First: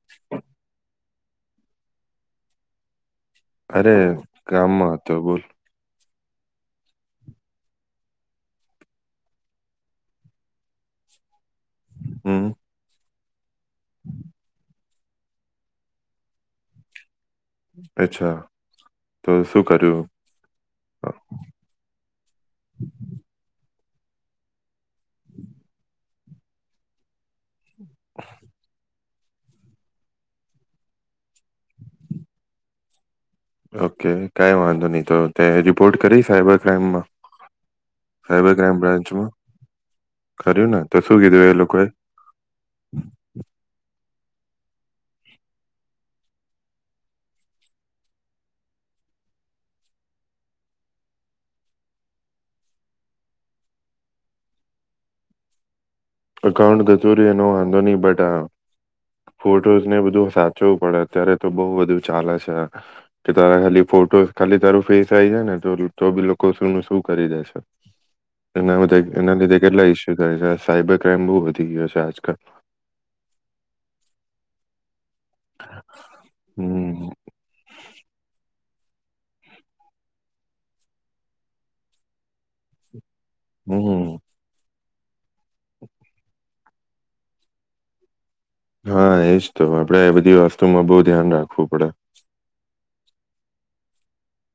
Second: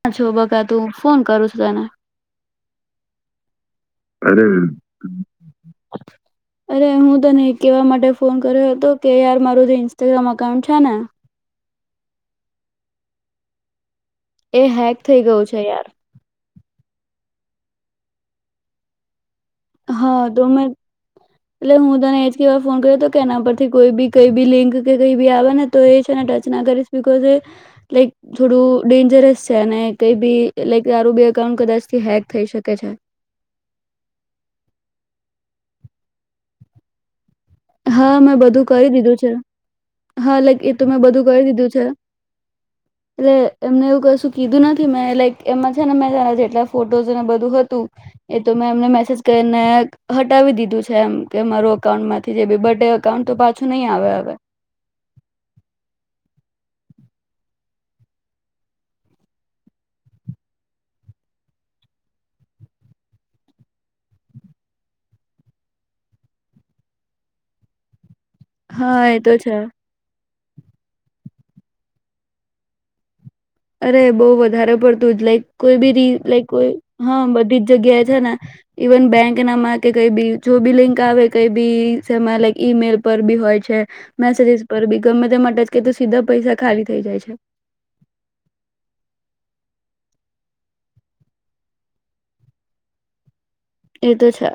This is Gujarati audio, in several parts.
ક્યાં છો બકા તું ફોન કરુ છું તને અરે અરે કામમાં હતો બોલ. અરે હું તને એ કહેવા માટે ફોન કર્યો હતો કે યાર મારું જે ઇન્સ્ટાગ્રામ અકાઉન્ટ છે ને હમ્મ. હમ. એ હેક થઈ ગયું છે યાર. અચ્છા. તો શું કર્યું હા તો મે એટલે હું તને એજ કેવા ફોન કર્યો તો કે એના પર કોઈ બી કઈ બી લિંક કઈ ભી આવે ને તો એ જ ને ટચ ના કરીશ બિકોઝ એ લાઈક થોડું ડેન જર જ સે અને કઈ બી લાઈક તારું બી અકાઉન્ટ કદાચથી હેક થઈ શકે છે. ઓકે કઈ વાંધો નહી તો તે રિપોર્ટ કરી સાયબર ક્રાઈમમાં? હા મેં બધું કરી દીધું છે હા લાઈક એ કર્યું ને તો મેં શું બધું કરી કીધું એ દીધું છે લોકોએ એટલે એમને એવું કશું કીધું નથી મેં લાઈક એમાં છે ને મેં ત જેટલા ફોટોસ ને બધું હતું એ તો મેં એમને મેસેજ કરીને હટાવી દીધું છે એમ કે મારું અકાઉન્ટમાં જે બી બટ અકાઉન્ટ તો પાછું નહી આવે હવે અકાઉન્ટ કચૂરી એનો વાંધો નહી બટ ફોટોસને બધું સાચવું પડે અત્યારે તો બઉ બધું ચાલે છે કે તારા ખાલી ફોટોસ ખાલી તારું ફેસ આ જાય ને તો તો બી લોકો શું ન શું કરી દેશે હા એ [unintelligible] એના તો છે લીધે કેટલા ઇસ્યુ [unintelligible] સાયબર સકેમ વધી ગયો છે આજકાલ. અરે બો વધારે પડ તું લાઈક કોઈ બી રી લાઈક કોઈ હમ હા બધી જ જગ્યાએ છે ને ઇવન બેંક નામાં કે કઈ બી જો બી લિંક આવે કઈ બીમાં લાઈક ઈમેલ પર બી હોય છે હમ મેસેજસ પર બી ગમે તે માટે જ ક તો સીધા પૈસા ખાલી થઇ જાય છે. હા એજ તો આપડે એ બધી વસ્તુમાં બહુ ધ્યાન રાખવું પડે. એ તો છે.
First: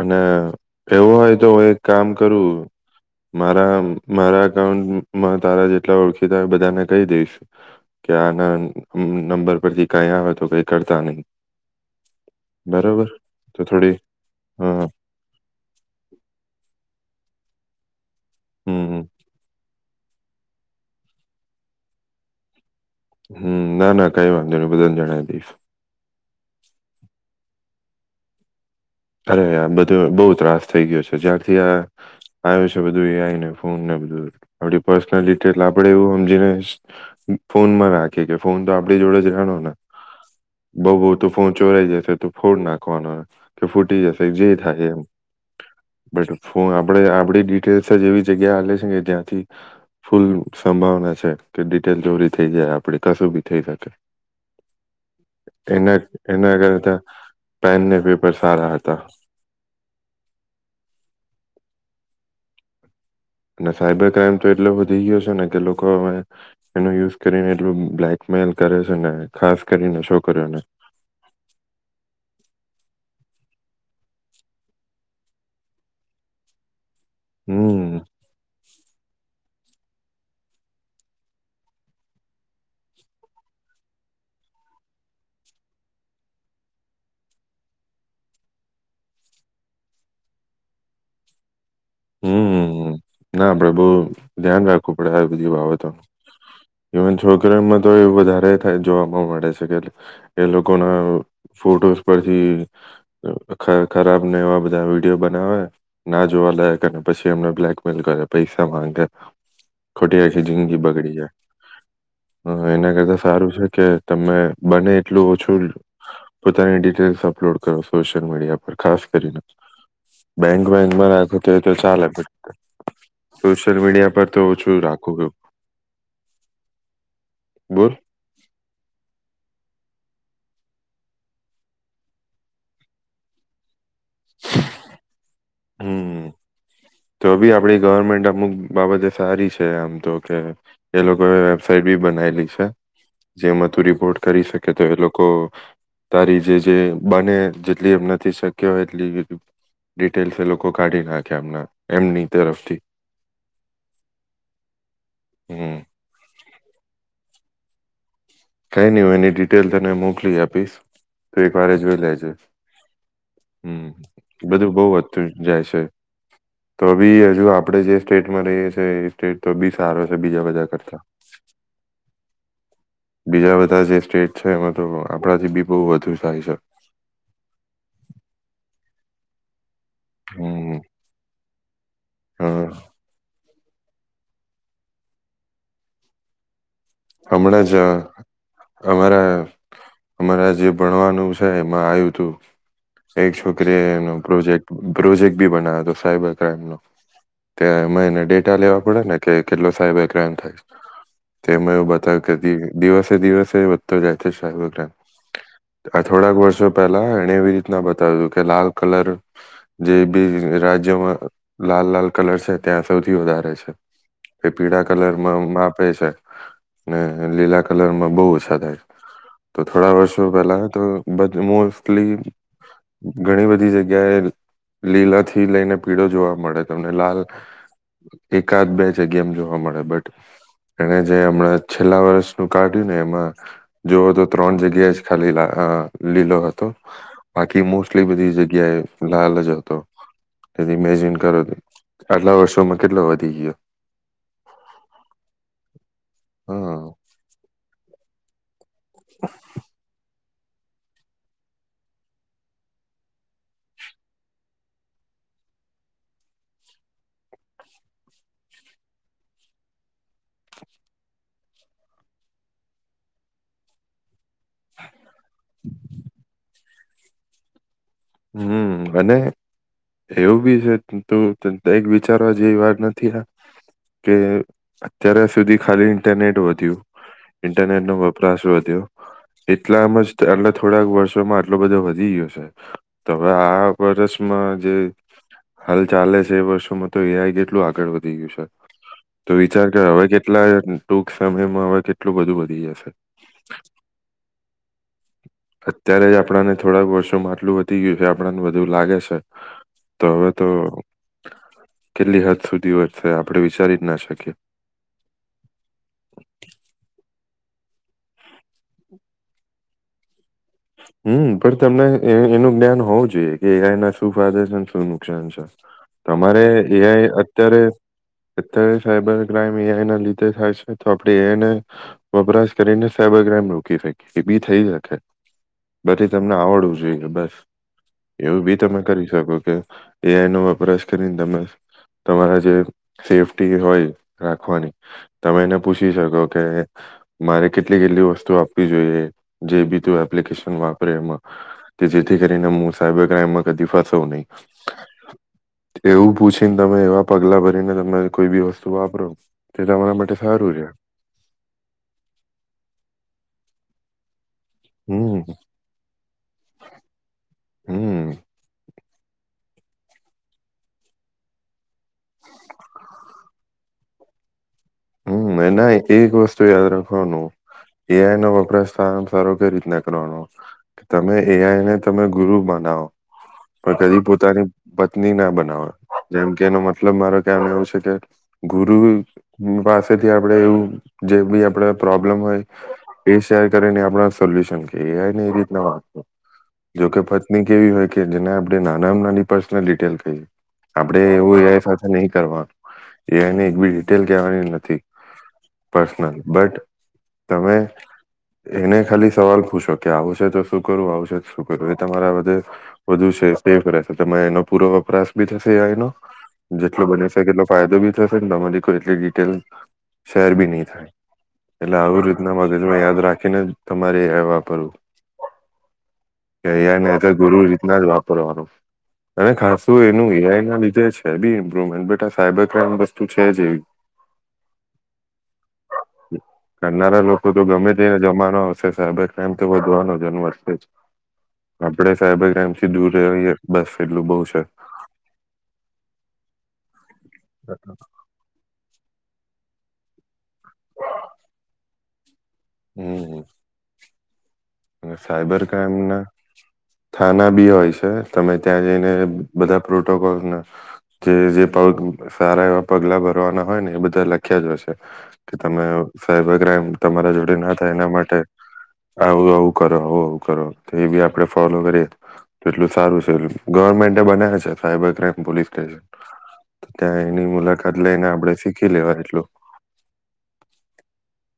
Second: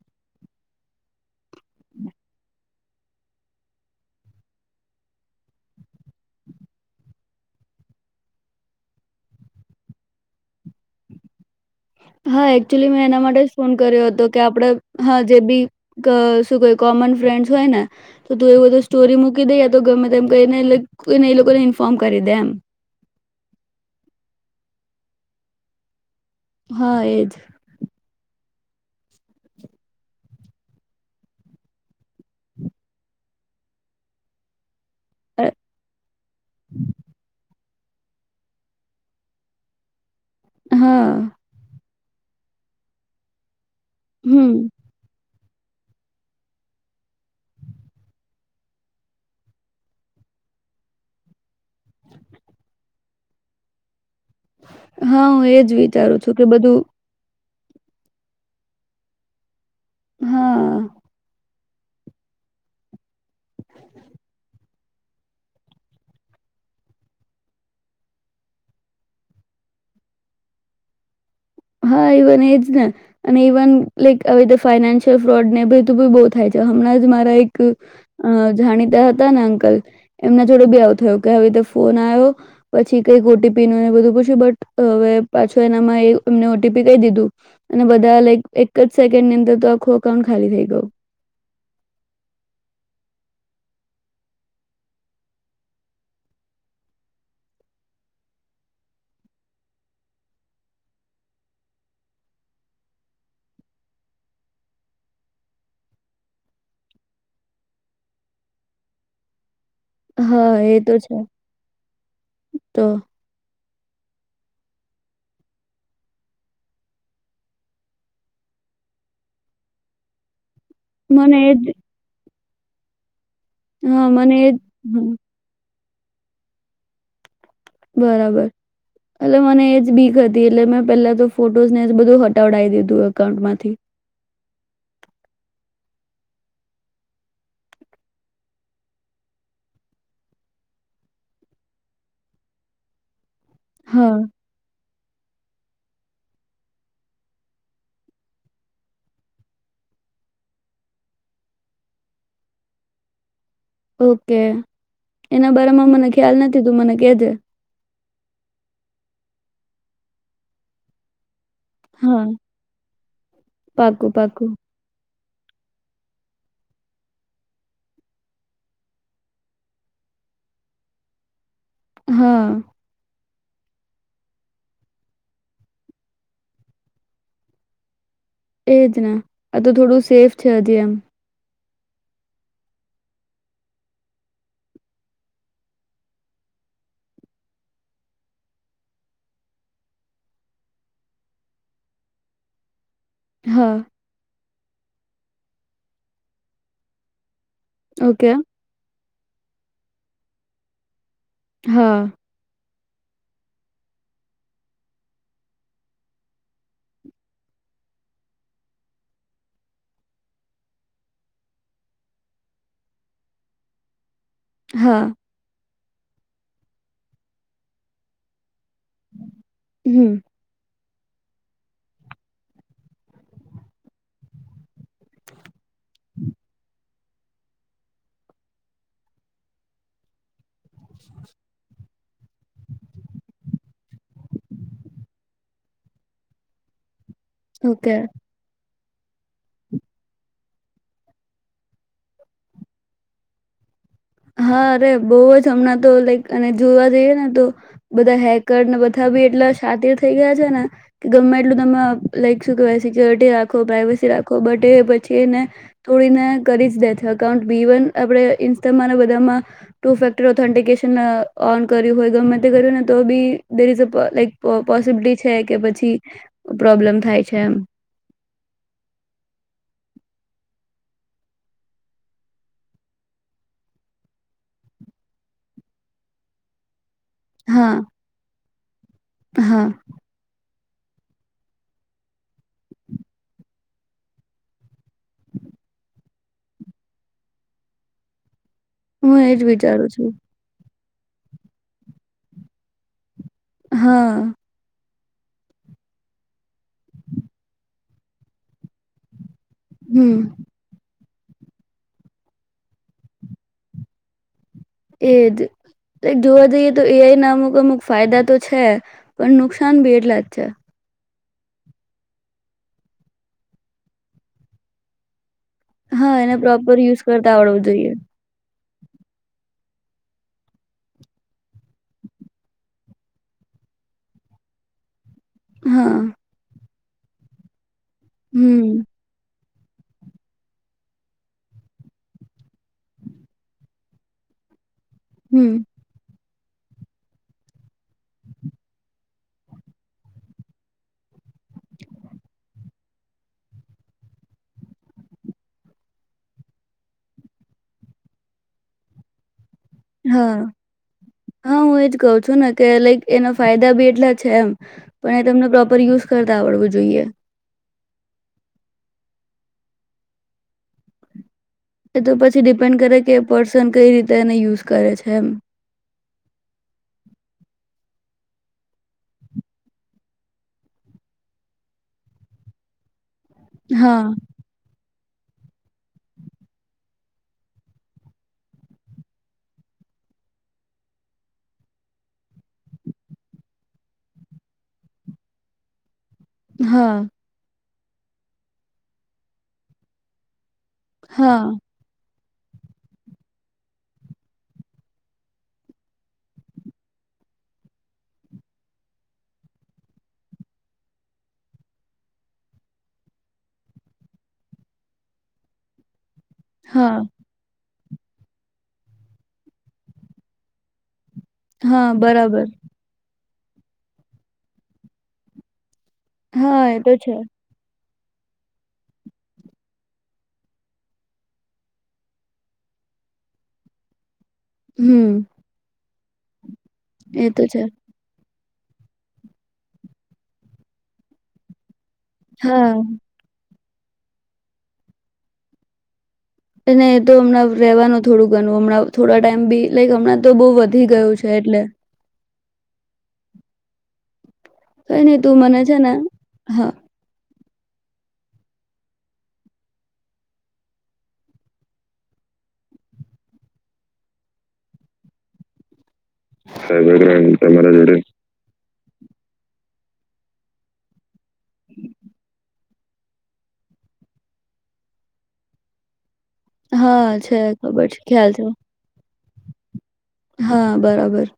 અને એવું હોય તો હું એક કામ કરું મારા મારા અઉન્ટમાં તારા જેટલા ઓળખીતા બધાને કહી દઈશ કે આના નંબર પરથી કઈ આવે તો કઈ કરતા ની હા એક્ચુઅલી મેં એના માટે જ તો ફોન થોડી કર્યો હતો કે આપડે હા જે બી શું ક કોમન ફ્રેન્ડ્સ હોય ન તો તું એ બધું હમ સ્ટોરી મૂકી દઈં તો ગમે એમ કહીનેને એ લોકોને ઇન્ફોર્મ કરી દે એમ હમ ના ના કઈ વાંધો નહી બધાને જણાય દીશ હા એજ અરે બધું બહુ ત્રાસ થઈ ગયો છે જ્યારથી આ આવ્યું છે બધું એ એઆઇ ન ફોનને બધું ડી પર્સનલ ડિટેલ આપડે એવું સમજીને ફોન માં રાખી કે ફોન તો આપડી જોડે જ રહેનો ને બઉ હા બઉ તો ફોન ચોરાઈ જશે ફોડ નાખવાનું કે ફૂટી જશે જે હમ થાય એમ બટ ફોન આપડે આપડી ડિટેલ્સ જ એવી જગ્યા હા લે છે કે જ્યાંથી ફૂલ સંભાવના છે કે ડિટેલ ચોરી થઈ જાય આપડી કશું ભી થઈ શકે હા હું એજ વિચારું છું કે બધું પહેનને સારા હતા હા અને સાયબર ક્રાઈમ તો એટલો વધી ગયો છે ને કે લોકો હવે એનો યુઝ કરીને એટલું બ્લેકમેલ કરે છે ને ખાસ કરીને છોકરીઓને હા ઇવન એજ ને અને ઇવન લાઈક હવે ફાઈનાન્શિયલ ફ્રોડ ને બી તું બી બહુ થાય છે હમણાં જ મારા એક હમ જાણી હતા ને અંકલ એમના જોડે બી આવ થયો કે હવે ફોન આવ્યો પછી કઈક ઓટી પી ન બધું પૂછ્યું બટ હવે પાછો એનામાં એ તમને ઓટીપી કહી દીધું અને બધા લાઈક એક જ સેકન્ડ ની અંદર તો આખું અકાઉન્ટ ખાલી થઈ ગયું હમ ના આપડે બહુ ધ્યાન રાખવું પડે આ બધી બાબતો ઇવન છોકરીઓમાં તો એ વધારે થાય જોવા મળે છે કે એ લોકો ના ફોટોસ પરથી ખરાબને એવા બધા વિડીયો બનાવે ના જોવા લાયક અને પછી એમને બ્લેકમેલ કરે પૈસા માંગે ખોટી આખી હા એ જિંદગી તો બગડી છે જાય તો એના કરતા સારું છે. કે તમે બને એટલું ઓછું પોતાની ડિટેલ્સ અપલોડ કરો સોશિયલ મીડિયા પર ખાસ કરીને બેંક બેંકમાં મને રાખે તો એજ તો ચાલે [inaudible] સોશિયલ હા મીડિયા પર મને તો એજ ઓછું હમ રાખું હુ બરાબર એટલે મને એજ બી હતી એટલે મેં પેલા તો ફોટોસને બધું હટડાવી દીધું એકાઉન્ટમાંથી [inaudible] હમ તો બી આપડી ગવર્મેન્ટ અમુક બાબતે સારી છે આમ તો કે એ લોકોએ વેબસાાઈટ બી બનાવેલી છે. જેમાં તું હા રિપોર્ટ કરી શકે તો એ લોકો તારી જે જે બને જેટલી એમ નથી શક્ય એટલી ડિટેલસ એ લોકો કાઢી નાખે એમના એમની તરફથી ઓ કે એના હમ બારામાં મને ખ્યાલ નથી, તું મને કેજે. કંઈ ની હુ એની ડિટેલ તને મોકલી આપીશ. તુ એક વાર એ જોઈ હા લેજે, હમ પાકું પાકું બધું બઉ જ તુ જાય છે, તો બી અજુ આપણે જે સ્ટેટમાં રહીએ છે એ સ્ટેટ તો બી સારો છે બીજા બધા કરતા. હાં. બીજા બધા જે સ્ટેટ છે એમાં તો આપણાથી બી બઉ વધુ થાય છે. એજ ને [unintelligible] થોડું સેફ છે હમ હજી એમ હા. હમણાં જ અમારા અમારા જે ભણવાનું છે એમાં આય્વુ તુ એક હા છોકરી એ એનુ પ્રોજેક્ટ પ્રોજેક્ટ બી બનાય્વો તો સાઈબર ક્રાઈમનો. ત્યાં એમાં એને ઓકે ડેટા લેવા પડે ને! કે કેટલો સાયબર ક્રાઈમ થાય છે. તેમાં હા [unintelligible] દિવસે દિવસે વધતો જાય છે સાયલરક્રાઈમ, આ થોડાક વર્ષો પહેલા એણે એવી રીતના બતાવ્યું કે લાલ કલર જે બી રાજ્યોમાં લાલ લાલ કલર છે ત્યાં સૌથી વધારે છે. એ પીળા હા કલરમાં મા પે છે. ને લીલા કલરમાં બઉ ઓછા થાય. તો થોડા હમ વર્ષો પેલા તો બધુ મોસ્ટલી ઘણી બધી જગ્યાએ લીલા થી લઈને પીળો જોવા મળે, તમને લાલ એકાદ બે જગ્યામ જોવા મળે બટ એણે જે અમણાં જ છેલ્લા વર્ષનું કાઢ્યું ને એમાં જુવો તો ત્રણ જગ્યાએ જ ખાલી લા લીલો હતો. બાકી ઓકે મોસ્ટલી બધી જગ્યાએ લાલ જ હતો, તેથી ઇમેજિન કરો કે આટલા વર્ષોમાં કેટલો વધી ગ્યો. હા, અરે બઉ જ, હમણાં તો લાઈક અને હા જોવા જઈએ ને તો બધ હેક કરને બધા બી એટલા શાતિર થઈ ગયા છે છે ને કે એટલું તમે આ લાઈક સુ કેવાય સિક્યોરિટી રાખો, પ્રાઈવસી રાખો, બટ એ પછી એને થોડીને કરી જ દે થકાઉન્ટ બી ઈવન આપડે ઈ તમારા બધામાં ટુ ફેક્ટર ઓથેન્ટિકેશન ઓન કર્યું હોય ગમે તે કર્યું ને તો બી ધેર ઇઝ અ પ લાઈક પ પોસિબિલિટી છે કે પછી પ્રોબ્લેમ થાય છે એમ હમમ અને એવું બી છે તું એક વિચારવા જેવી વાત નથી આ કે અત્યાર સુધી ખાલી ઇન્ટરનેટ વધ્યું. હા ઇન્ટરનેટ નો વપરાશ વઅ તે હા એટલા માં જ [unintelligible] થોડાક વર્ષોમાં આટલો બધો વધી ગયો છે. હવે આ વર્ષમાં જે હાલ ચાલે છે એ વર્ષોમાં તો એ આઈ કેટલું આગળ વધી ગયું છે. હું તો એજ વિચાર કર વિચારું હવે છું કેટલા ટૂંક સમયમાં હવે કેટલું બધું વધી જશે. હા અત્યારે જ આપણાને થોડાક વર્ષો માં આટલું થય ગયું કે આપણને બધું લાગે છે. તો હમ હવે તો કેટલી હદ સુધી વધશે આપણે વિચારી જ ના શકીએ. એ જ જોવા જઈએ તો એ આઈ ના અમુક અમુક ફાયદા તો છે પણ નુકસાન બી એટલા જ છે. હમમ પણ તમને એનું જ્ઞાન હોવું જોઈએ કે એ આય ના શું ફાયદા છેને શું નુકસાન છે. હા એને તમારે પ્રોપર એ યુઝ આય કરતા અત્યારે આવડવું જોઈએ અત્યારે સાયબર ક્રાઈમ એ આય ના લીધે થાય છે તો આપણેે એ આય ના વપરાશ કરીને સાયબર ક્રાઈમ રોકી શકીએ એ બી થઈ શકે. હા પછી તમને આવડવું જ જોઈએ બસ એવું બી તમે હમ કરી શકો કે એ આઈ નો વપરાશ કરીને તમે તમારા જે સેફ્ટી હોય રાખવાની તમે એને હમ પૂછી શકો કે મારે કેટલી કેટલી વસ્તુ આપવી જોઈએ જે બી તું એપ્લિકેશન વાપરે એમાં કે જેથી કરીને હું સાયબર ક્રાઈમમાં કદી ફસાવ નહી એવું પૂછીને તમે એવા પગલા ભરીને તમે કોઈ બી વસ્તુ વાપરો તે તમારા માટે હા સારું રે હા હું એજ કઉ છું ને કે લાઈક એના ફાયદા દા બી એટલા છે એમ હમ પણ એ તમને પ્રોપર યુઝ કરતા આવડવું જોઈએ. હમમ એ તો પછી ડિપેન્ડ કરે કે પર્સન કઈ રીતે એને યુઝ કરે છે એમ હમ એના એક વસ્તુ યાદ રાખવાનું એ આઈ નો વપરાશ સારોમાં સારો કઈ રીતના કરવાનો કે તમે એઆઈ ને તમે ગુરુ બનાવો. પણ હા કદી પોતાની પત્ની ના બનાવા જેમ કે એનો મતલબ મારો કહેવા માંગું છું કે ગુરુ પાસેથી આપડે જે બી આપડ પ્રોબ્લેમ હોય એ શેર કરીને આપણા સોલ્યુશન કે એ આય ને એવી રીતના વાપરો. જો હા કે પત્ની કેવી હોય કે જેને આપણે નાનામાં નાની પર્સનલ ડિટેલ કહીએ. આપડે હા એવું એ આય સાથે નય્ કરવાનું, એને એકિલ કહેવાની નથી, પર્સનલ બટ તમે એને ખાલી સવાલ પૂછો કે આવશે તો શું કરું આવશે તો શું કરું એ તમારા બધે, વધુ છે સેફ રહેશે ત એનો પૂરો વપરાશ બી થશે એનો. જેટલો હા બની શકે કેટલો ફાયદો બી ફર દવામાંજી કોઈ ડીટેલ શેર બી નહી થાય. એલા હા આવ રીતે બરાબર નાયાદ કેને તમારે એવાપરવું હા કાર એ ને તો છે ગુરુ રીતના જ વાપર રનું, અને ખાસું એનું એઆઈ ના લીધે છે બી ઇમ્પ્રુવમેન્ટ બ આ સાયબર ક્રાઈમ વસ્તુ છે જ એવી. હમ કરનારા લોકો એ તો છે ગમે તેને જમાનો સાબે એમ તો વધવાનો જન્મ કે સાહેબ ગ્રમથી હા દૂર રહ્યો હોઈ છે. બસ એટલું બહ છે. અને તો હમણાં રહેવાનું થોડું ઘણું હમણાં થોડા ટાઈમ બી લાઈક હમણાં તો બહુ વધી ગયું છે એટલે. હમ હમ. કઈ નહી તું મના છે ના હા. થાના બી હોય છે તમે ત્યાં જઈને બધા પ્રોટોકોલના, જે જે પ સારા એવા પગલા ભરવાના હોય ને એ બધા લખ્યા જ હશે, કે તમે સાયબર ક્રાઈમ સાયબર તમારા ક્રાઈમ જોડે ના થાય તમારા એના જોડે માટે હ [unintelligible] કર હો કરો બી આપ આપણે ફોલો કરીએ, તો એટલું સારું છે એ ગવર્મેન્ટ બનાવ છે સાયબર ક્રાઈમ પોલીસ સ્ટેશન. ત્યાં હા એની છે મુલાકાત ખબર છે લઈને ખ્યાલ આપડે છે શીખી લેવા એટલું હા બરાબર.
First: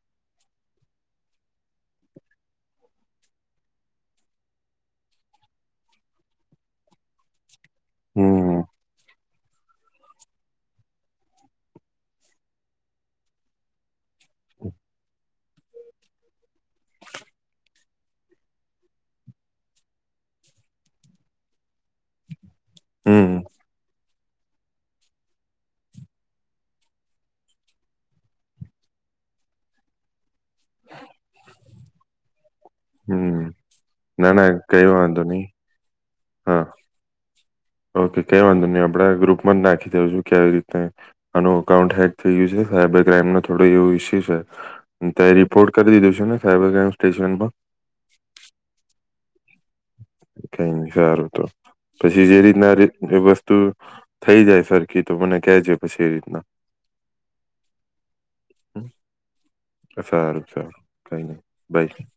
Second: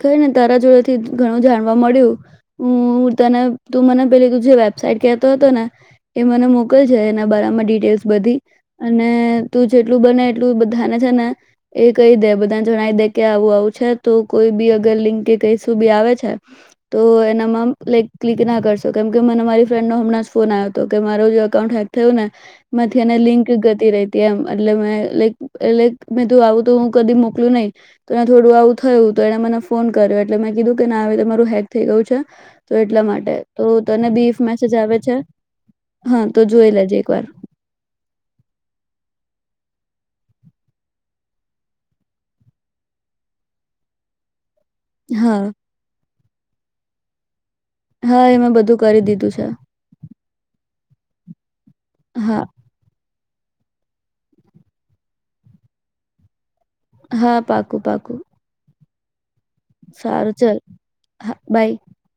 ખઈ ને તારા જોડે થી ઘણું જાણવા મળ્યું, હું તને તું મને પેલી ત જે વેબસાાઈટ કેહેતો હતો ને, એ મને મોકલ છે એના બરાામાં ટેસ્ટ બધી, હમ અને તું જેટલું બને એટલું બધાને છે ને, એ કહી દે બધાને જણાવી દે કે આવું આવું છે ત કોઈ બી અગર લિંક કે કઈ શું બી આવે છે, તો એનામાં લક ક્લિક ના કરશો કેમકે મને મારી ફ્રેન્ડ નો હમણાં જ ફોન આવ્યો હતો કે મારો જે એકકાઉન્ટ હેક થયું ને. મધ એના હમ લિંક ગતિ ર ત્યા એટલે મે લક મે તું આવું તો હું કદી મોકલું નહી, તો થોડું આવું થયું. તો એટ મને ફોન કર એટલેં કીધું ના આવે તમારું હેક થઈ ગઉ છે. તો એટલા માટે હમ તો તને ના બીફ ના મેસેજ કઈ આવે છે, વાંધો નહી હા તો જોઈ લેજે એક વાર. ઓકે કઈ વાંધો નહી આપણેે ગ્રુપમાં જ નાખી દઉં છું કે આવી રીતે આનું અકાઉન્ટ હેક થયું છે ને સાયબર ક્રાઈમ નો થોડો એવું ઇસ્યુ છે ત હા રિપોર્ટ કરી દીધો છે ને સાયબર ક્રાઈમ સ્ટેશનમાં હા એ મેં બધું કરી દીધું છે કઈ ન સારું તો પછી જે હા રીતના વ તું થઈ જાય સરખી તો મને ક છે પછી એ રીતના હા પાકું પાકું હમ સારું સારું કઈ હા નહી બાય ભાઈ